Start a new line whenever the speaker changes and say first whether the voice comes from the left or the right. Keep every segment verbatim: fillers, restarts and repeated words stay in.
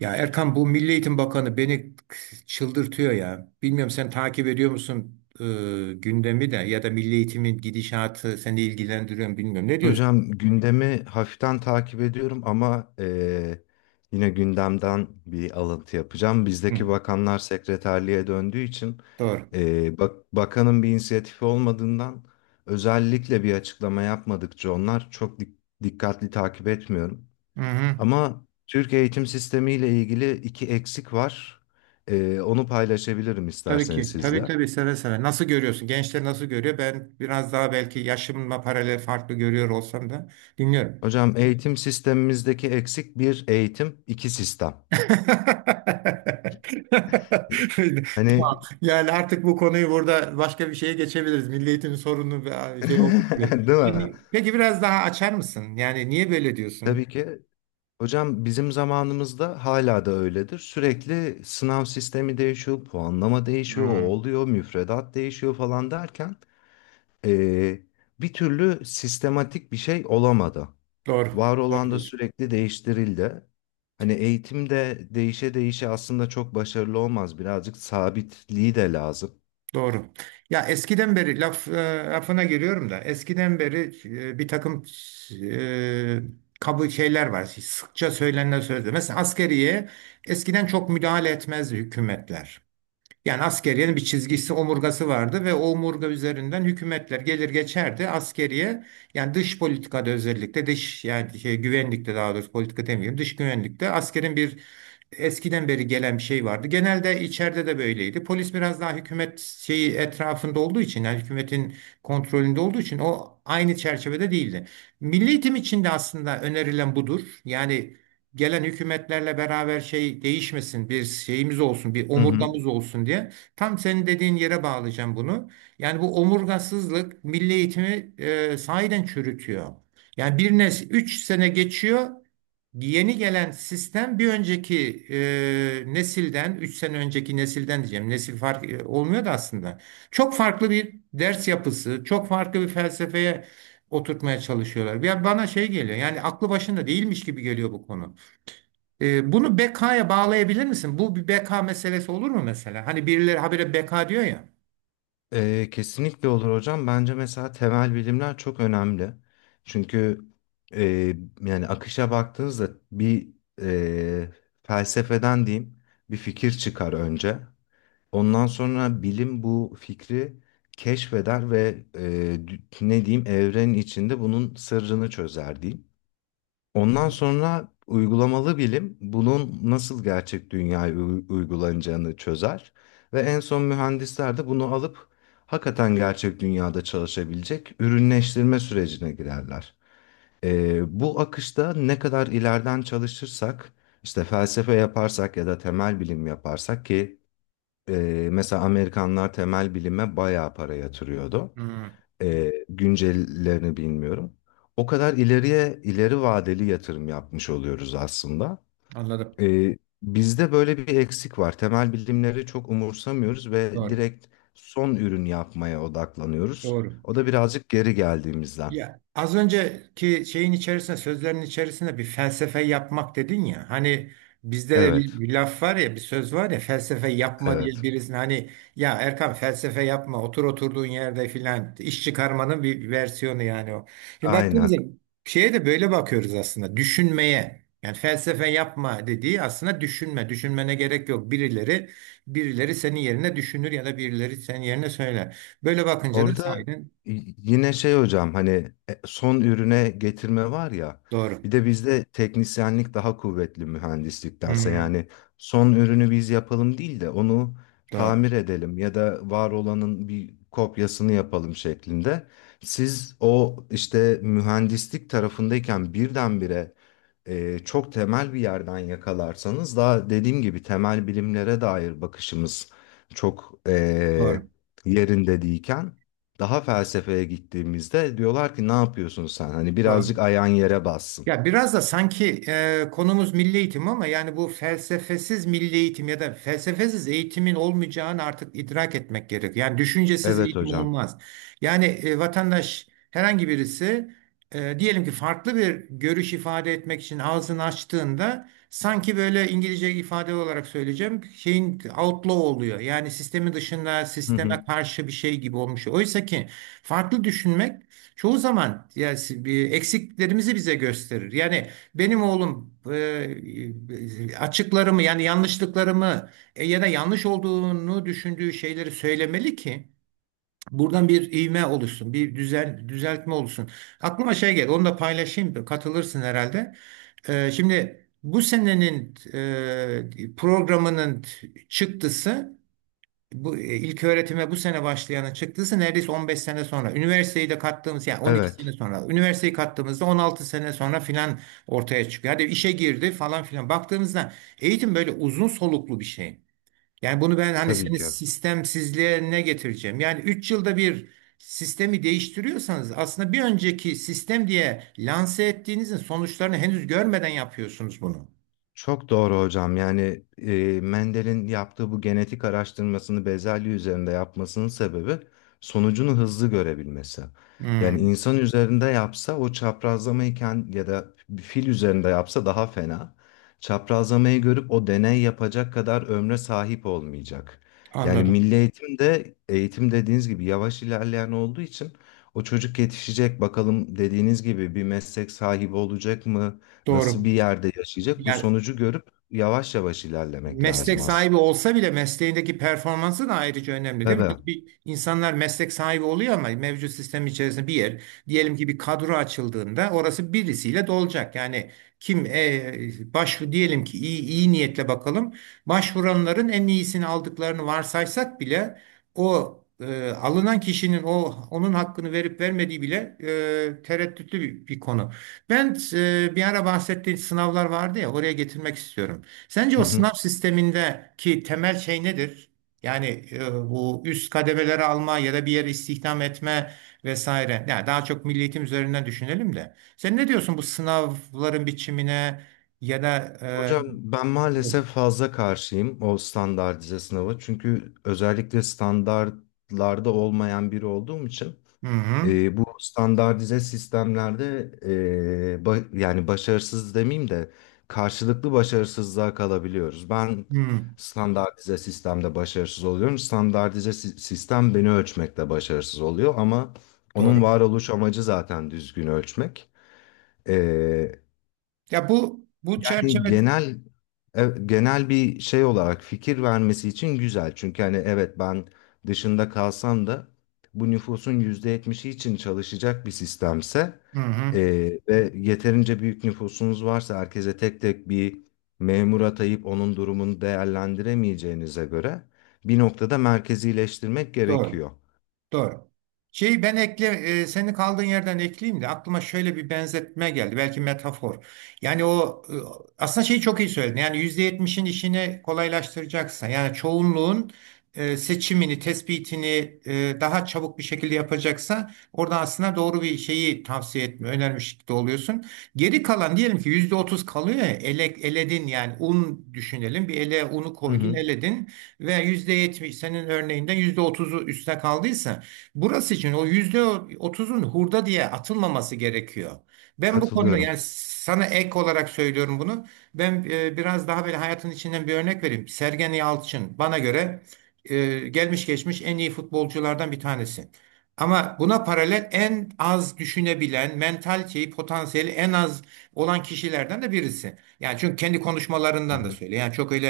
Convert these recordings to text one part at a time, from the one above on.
right: Ya Erkan, bu Milli Eğitim Bakanı beni çıldırtıyor ya. Bilmiyorum, sen takip ediyor musun e, gündemi? De ya da Milli Eğitim'in gidişatı seni ilgilendiriyor mu bilmiyorum. Ne diyorsun?
left: Hocam gündemi hafiften takip ediyorum ama eee, yine gündemden bir alıntı yapacağım.
right: Hı,
left: Bizdeki bakanlar sekreterliğe döndüğü için
right: doğru.
left: eee, bak bakanın bir inisiyatifi olmadığından özellikle bir açıklama yapmadıkça onlar çok dik- dikkatli takip etmiyorum.
right: Hı hı.
left: Ama Türk eğitim sistemi ile ilgili iki eksik var. Eee, onu paylaşabilirim
right: Tabii
left: isterseniz
right: ki. Tabii
left: sizle.
right: tabii, seve seve. Nasıl görüyorsun? Gençler nasıl görüyor? Ben biraz daha belki yaşımla paralel farklı görüyor olsam da dinliyorum.
left: Hocam eğitim sistemimizdeki eksik bir eğitim, iki sistem.
right: Tamam.
left: Hani
right: Yani artık bu konuyu burada başka bir şeye geçebiliriz. Milli eğitimin sorunu ve şey oldu böyle.
left: değil mi?
right: Peki peki, biraz daha açar mısın? Yani niye böyle diyorsun?
left: Tabii ki. Hocam bizim zamanımızda hala da öyledir. Sürekli sınav sistemi değişiyor, puanlama değişiyor, o
right: Hmm,
left: oluyor, müfredat değişiyor falan derken eee, bir türlü sistematik bir şey olamadı.
right: doğru.
left: Var
right: Doğru
left: olan da
right: diyorsun.
left: sürekli değiştirildi. Hani eğitimde değişe değişe aslında çok başarılı olmaz. Birazcık sabitliği de lazım.
right: Doğru. Ya eskiden beri laf e, lafına giriyorum da eskiden beri e, bir takım e, kabul şeyler var. Sıkça söylenen sözler. Mesela askeriye eskiden çok müdahale etmezdi hükümetler. Yani askeriyenin bir çizgisi, omurgası vardı ve o omurga üzerinden hükümetler gelir geçerdi. Askeriye yani dış politikada, özellikle dış yani şey, güvenlikte, daha doğrusu politika demeyeyim, dış güvenlikte askerin bir eskiden beri gelen bir şey vardı. Genelde içeride de böyleydi. Polis biraz daha hükümet şeyi etrafında olduğu için, yani hükümetin kontrolünde olduğu için o aynı çerçevede değildi. Milli eğitim için de aslında önerilen budur. Yani gelen hükümetlerle beraber şey değişmesin, bir şeyimiz olsun, bir
left: Hı hı.
right: omurgamız olsun diye. Tam senin dediğin yere bağlayacağım bunu. Yani bu omurgasızlık milli eğitimi e, sahiden çürütüyor. Yani bir nesil üç sene geçiyor. Yeni gelen sistem bir önceki e, nesilden, üç sene önceki nesilden diyeceğim. Nesil fark e, olmuyor da aslında. Çok farklı bir ders yapısı, çok farklı bir felsefeye oturtmaya çalışıyorlar. Ya bana şey geliyor. Yani aklı başında değilmiş gibi geliyor bu konu. E, bunu B K'ya bağlayabilir misin? Bu bir B K meselesi olur mu mesela? Hani birileri habire B K diyor ya.
left: Ee, kesinlikle olur hocam. Bence mesela temel bilimler çok önemli. Çünkü e, yani akışa baktığınızda bir e, felsefeden diyeyim bir fikir çıkar önce. Ondan sonra bilim bu fikri keşfeder ve e, dü- ne diyeyim evrenin içinde bunun sırrını çözer diyeyim. Ondan sonra uygulamalı bilim bunun nasıl gerçek dünyaya u- uygulanacağını çözer ve en son mühendisler de bunu alıp hakikaten gerçek dünyada çalışabilecek ürünleştirme sürecine girerler. Ee, bu akışta ne kadar ileriden çalışırsak, işte felsefe yaparsak ya da temel bilim yaparsak ki e, mesela Amerikanlar temel bilime bayağı para yatırıyordu,
right: Hmm,
left: e, güncellerini bilmiyorum. O kadar ileriye ileri vadeli yatırım yapmış oluyoruz aslında.
right: anladım.
left: E, bizde böyle bir eksik var. Temel bilimleri çok umursamıyoruz ve
right: Doğru.
left: direkt son ürün yapmaya odaklanıyoruz.
right: Doğru.
left: O da birazcık geri geldiğimizden.
right: Ya az önceki şeyin içerisinde, sözlerin içerisinde bir felsefe yapmak dedin ya. Hani bizde de bir,
left: Evet,
right: bir laf var ya, bir söz var ya, felsefe yapma diye
left: evet.
right: birisine, hani ya Erkan felsefe yapma, otur oturduğun yerde filan, iş çıkarmanın bir versiyonu yani o. Şimdi baktığımızda
left: Aynen.
right: şeye de böyle bakıyoruz aslında. Düşünmeye. Yani felsefe yapma dediği aslında düşünme. Düşünmene gerek yok. Birileri birileri senin yerine düşünür ya da birileri senin yerine söyler. Böyle bakınca da
left: Orada
right: sahiden
left: y- yine şey hocam hani e, son ürüne getirme var ya,
right: doğru.
left: bir de bizde teknisyenlik daha kuvvetli mühendisliktense,
right: Hmm.
left: yani son ürünü biz yapalım değil de onu
right: Doğru,
left: tamir edelim ya da var olanın bir kopyasını yapalım şeklinde. Siz o işte mühendislik tarafındayken birdenbire e, çok temel bir yerden yakalarsanız, daha dediğim gibi temel bilimlere dair bakışımız çok e,
right: doğru,
left: yerinde değilken daha felsefeye gittiğimizde diyorlar ki ne yapıyorsun sen? Hani
right: doğru.
left: birazcık ayağın yere bassın.
right: Ya biraz da sanki e, konumuz milli eğitim ama yani bu felsefesiz milli eğitim ya da felsefesiz eğitimin olmayacağını artık idrak etmek gerek. Yani düşüncesiz
left: Evet
right: eğitim
left: hocam.
right: olmaz. Yani e, vatandaş, herhangi birisi e, diyelim ki farklı bir görüş ifade etmek için ağzını açtığında sanki böyle, İngilizce ifade olarak söyleyeceğim, şeyin outlaw oluyor. Yani sistemin dışında,
left: Hı hı.
right: sisteme karşı bir şey gibi olmuş. Oysa ki farklı düşünmek çoğu zaman, yani si- bir eksiklerimizi bize gösterir. Yani benim oğlum e, e, açıklarımı, yani yanlışlıklarımı e, ya da yanlış olduğunu düşündüğü şeyleri söylemeli ki buradan bir ivme oluşsun, bir düzel düzeltme olsun. Aklıma şey geldi, onu da paylaşayım, katılırsın herhalde. E, şimdi bu senenin e, programının çıktısı, bu e, ilk öğretime bu sene başlayanın çıktıysa, neredeyse on beş sene sonra. Üniversiteyi de kattığımız, yani on iki sene
left: Evet
right: sonra. Üniversiteyi kattığımızda on altı sene sonra filan ortaya çıkıyor. Hadi işe girdi falan filan. Baktığımızda eğitim böyle uzun soluklu bir şey. Yani bunu ben, hani
left: tabii
right: senin
left: ki.
right: sistemsizliğe ne getireceğim? Yani üç yılda bir sistemi değiştiriyorsanız, aslında bir önceki sistem diye lanse ettiğinizin sonuçlarını henüz görmeden yapıyorsunuz bunu.
left: Çok doğru hocam. Yani e, Mendel'in yaptığı bu genetik araştırmasını bezelye üzerinde yapmasının sebebi sonucunu hızlı görebilmesi. Yani
right: Hmm,
left: insan üzerinde yapsa o çaprazlamayı kend- ya da bir fil üzerinde yapsa daha fena. Çaprazlamayı görüp o deney yapacak kadar ömre sahip olmayacak. Yani
right: anladım.
left: milli eğitimde eğitim dediğiniz gibi yavaş ilerleyen olduğu için o çocuk yetişecek bakalım dediğiniz gibi bir meslek sahibi olacak mı? Nasıl
right: Doğru.
left: bir yerde yaşayacak? Bu
right: Yani
left: sonucu görüp yavaş yavaş ilerlemek
right: meslek
left: lazım
right: sahibi
left: aslında.
right: olsa bile mesleğindeki performansı da ayrıca önemli değil mi?
left: Tabii.
right: Hani bir, insanlar meslek sahibi oluyor ama mevcut sistem içerisinde bir yer, diyelim ki bir kadro açıldığında, orası birisiyle dolacak. Yani kim, e, başvur, diyelim ki iyi, iyi niyetle bakalım. Başvuranların en iyisini aldıklarını varsaysak bile o e, alınan kişinin o onun hakkını verip vermediği bile e, tereddütlü bir, bir konu. Ben e, bir ara bahsettiğim sınavlar vardı ya, oraya getirmek istiyorum. Sence
left: Hı
right: o
left: hı.
right: sınav sistemindeki temel şey nedir? Yani e, bu üst kademeleri alma ya da bir yere istihdam etme vesaire. Yani daha çok milli eğitim üzerinden düşünelim de. Sen ne diyorsun bu sınavların biçimine ya da e,
left: Hocam ben maalesef fazla karşıyım o standartize sınava. Çünkü özellikle standartlarda olmayan biri olduğum için
right: hı hı,
left: E, bu standartize sistemlerde e, ba- yani başarısız demeyeyim de karşılıklı başarısızlığa kalabiliyoruz. Ben
right: hı,
left: standartize sistemde başarısız oluyorum. Standartize si- sistem beni ölçmekte başarısız oluyor, ama onun
right: doğru.
left: varoluş amacı zaten düzgün ölçmek.
right: Ya bu bu
left: Hani
right: çerçeve,
left: genel e, genel bir şey olarak fikir vermesi için güzel. Çünkü hani evet, ben dışında kalsam da bu nüfusun yüzde yetmişi için çalışacak bir sistemse
right: hı hı,
left: e, ve yeterince büyük nüfusunuz varsa herkese tek tek bir memur atayıp onun durumunu değerlendiremeyeceğinize göre bir noktada merkezileştirmek
right: doğru.
left: gerekiyor.
right: Doğru. Şeyi ben ekle, e, senin kaldığın yerden ekleyeyim de aklıma şöyle bir benzetme geldi. Belki metafor. Yani o e, aslında şeyi çok iyi söyledin. Yani yüzde yetmişin işini kolaylaştıracaksan, yani çoğunluğun e, seçimini, tespitini e, daha çabuk bir şekilde yapacaksa, orada aslında doğru bir şeyi tavsiye etme, önermiş de oluyorsun. Geri kalan, diyelim ki yüzde otuz kalıyor ya, ele, eledin, yani un düşünelim. Bir ele unu
left: Hı
right: koydun,
left: hı.
right: eledin ve yüzde yetmiş senin örneğinden yüzde otuzu üstüne kaldıysa, burası için o yüzde otuzun hurda diye atılmaması gerekiyor. Ben bu konuda, yani
left: Katılıyorum.
right: sana ek olarak söylüyorum bunu. Ben e, biraz daha böyle hayatın içinden bir örnek vereyim. Sergen Yalçın bana göre e, gelmiş geçmiş en iyi futbolculardan bir tanesi. Ama buna paralel en az düşünebilen, mentaliteyi, potansiyeli en az olan kişilerden de birisi. Yani çünkü kendi
left: Hı
right: konuşmalarından da
left: hı.
right: söylüyor. Yani çok öyle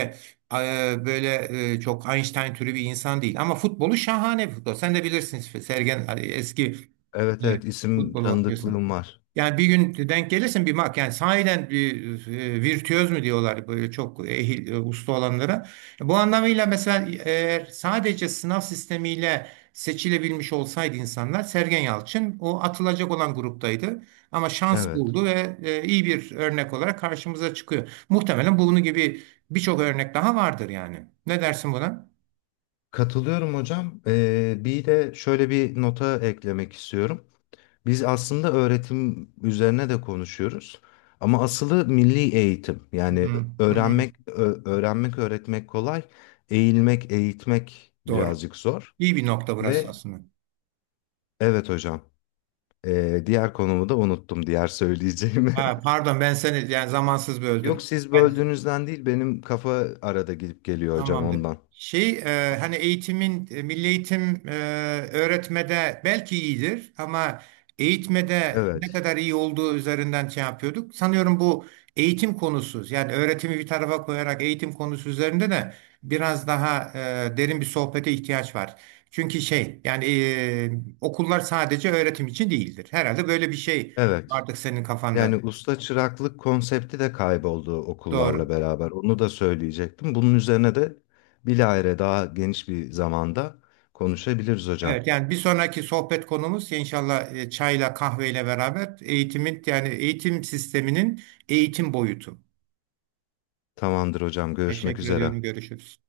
right: e, böyle e, çok Einstein türü bir insan değil. Ama futbolu şahane bir futbol. Sen de bilirsin Sergen, hani eski
left: Evet,
right: e,
left: evet, isim
right: futbolu bakıyorsun.
left: tanıdıklığım var.
right: Yani bir gün denk gelirsin bir mak yani sahiden bir e, virtüöz mü diyorlar böyle çok ehil e, usta olanlara. Bu anlamıyla mesela eğer sadece sınav sistemiyle seçilebilmiş olsaydı insanlar, Sergen Yalçın o atılacak olan gruptaydı. Ama şans
left: Evet.
right: buldu ve e, iyi bir örnek olarak karşımıza çıkıyor. Muhtemelen bunun gibi birçok örnek daha vardır yani. Ne dersin buna?
left: Katılıyorum hocam. Ee, bir de şöyle bir nota eklemek istiyorum. Biz aslında öğretim üzerine de konuşuyoruz. Ama asılı milli eğitim.
right: Hı,
left: Yani
right: hı.
left: öğrenmek, ö- öğrenmek, öğretmek kolay. Eğilmek, eğitmek
right: Doğru.
left: birazcık zor.
right: İyi bir nokta burası
left: Ve
right: aslında.
left: evet hocam, ee, diğer konumu da unuttum, diğer söyleyeceğimi.
right: Ha, pardon, ben seni yani zamansız
left: Yok,
right: böldüm.
left: siz
right: Ben
left: böldüğünüzden değil, benim kafa arada gidip geliyor hocam
right: Tamamdır.
left: ondan.
right: Şey, e, hani eğitimin e, milli eğitim e, öğretmede belki iyidir ama eğitmede ne
left: Evet.
right: kadar iyi olduğu üzerinden şey yapıyorduk. Sanıyorum bu eğitim konusu, yani öğretimi bir tarafa koyarak eğitim konusu üzerinde de biraz daha e, derin bir sohbete ihtiyaç var. Çünkü şey, yani e, okullar sadece öğretim için değildir. Herhalde böyle bir şey
left: Evet.
right: vardı senin kafanda.
left: Yani usta çıraklık konsepti de kayboldu okullarla
right: Doğru.
left: beraber. Onu da söyleyecektim. Bunun üzerine de bilahare daha geniş bir zamanda konuşabiliriz hocam.
right: Evet, yani bir sonraki sohbet konumuz inşallah e, çayla kahveyle beraber eğitimin, yani eğitim sisteminin eğitim boyutu.
left: Tamamdır hocam. Görüşmek
right: Teşekkür
left: üzere.
right: ediyorum. Görüşürüz.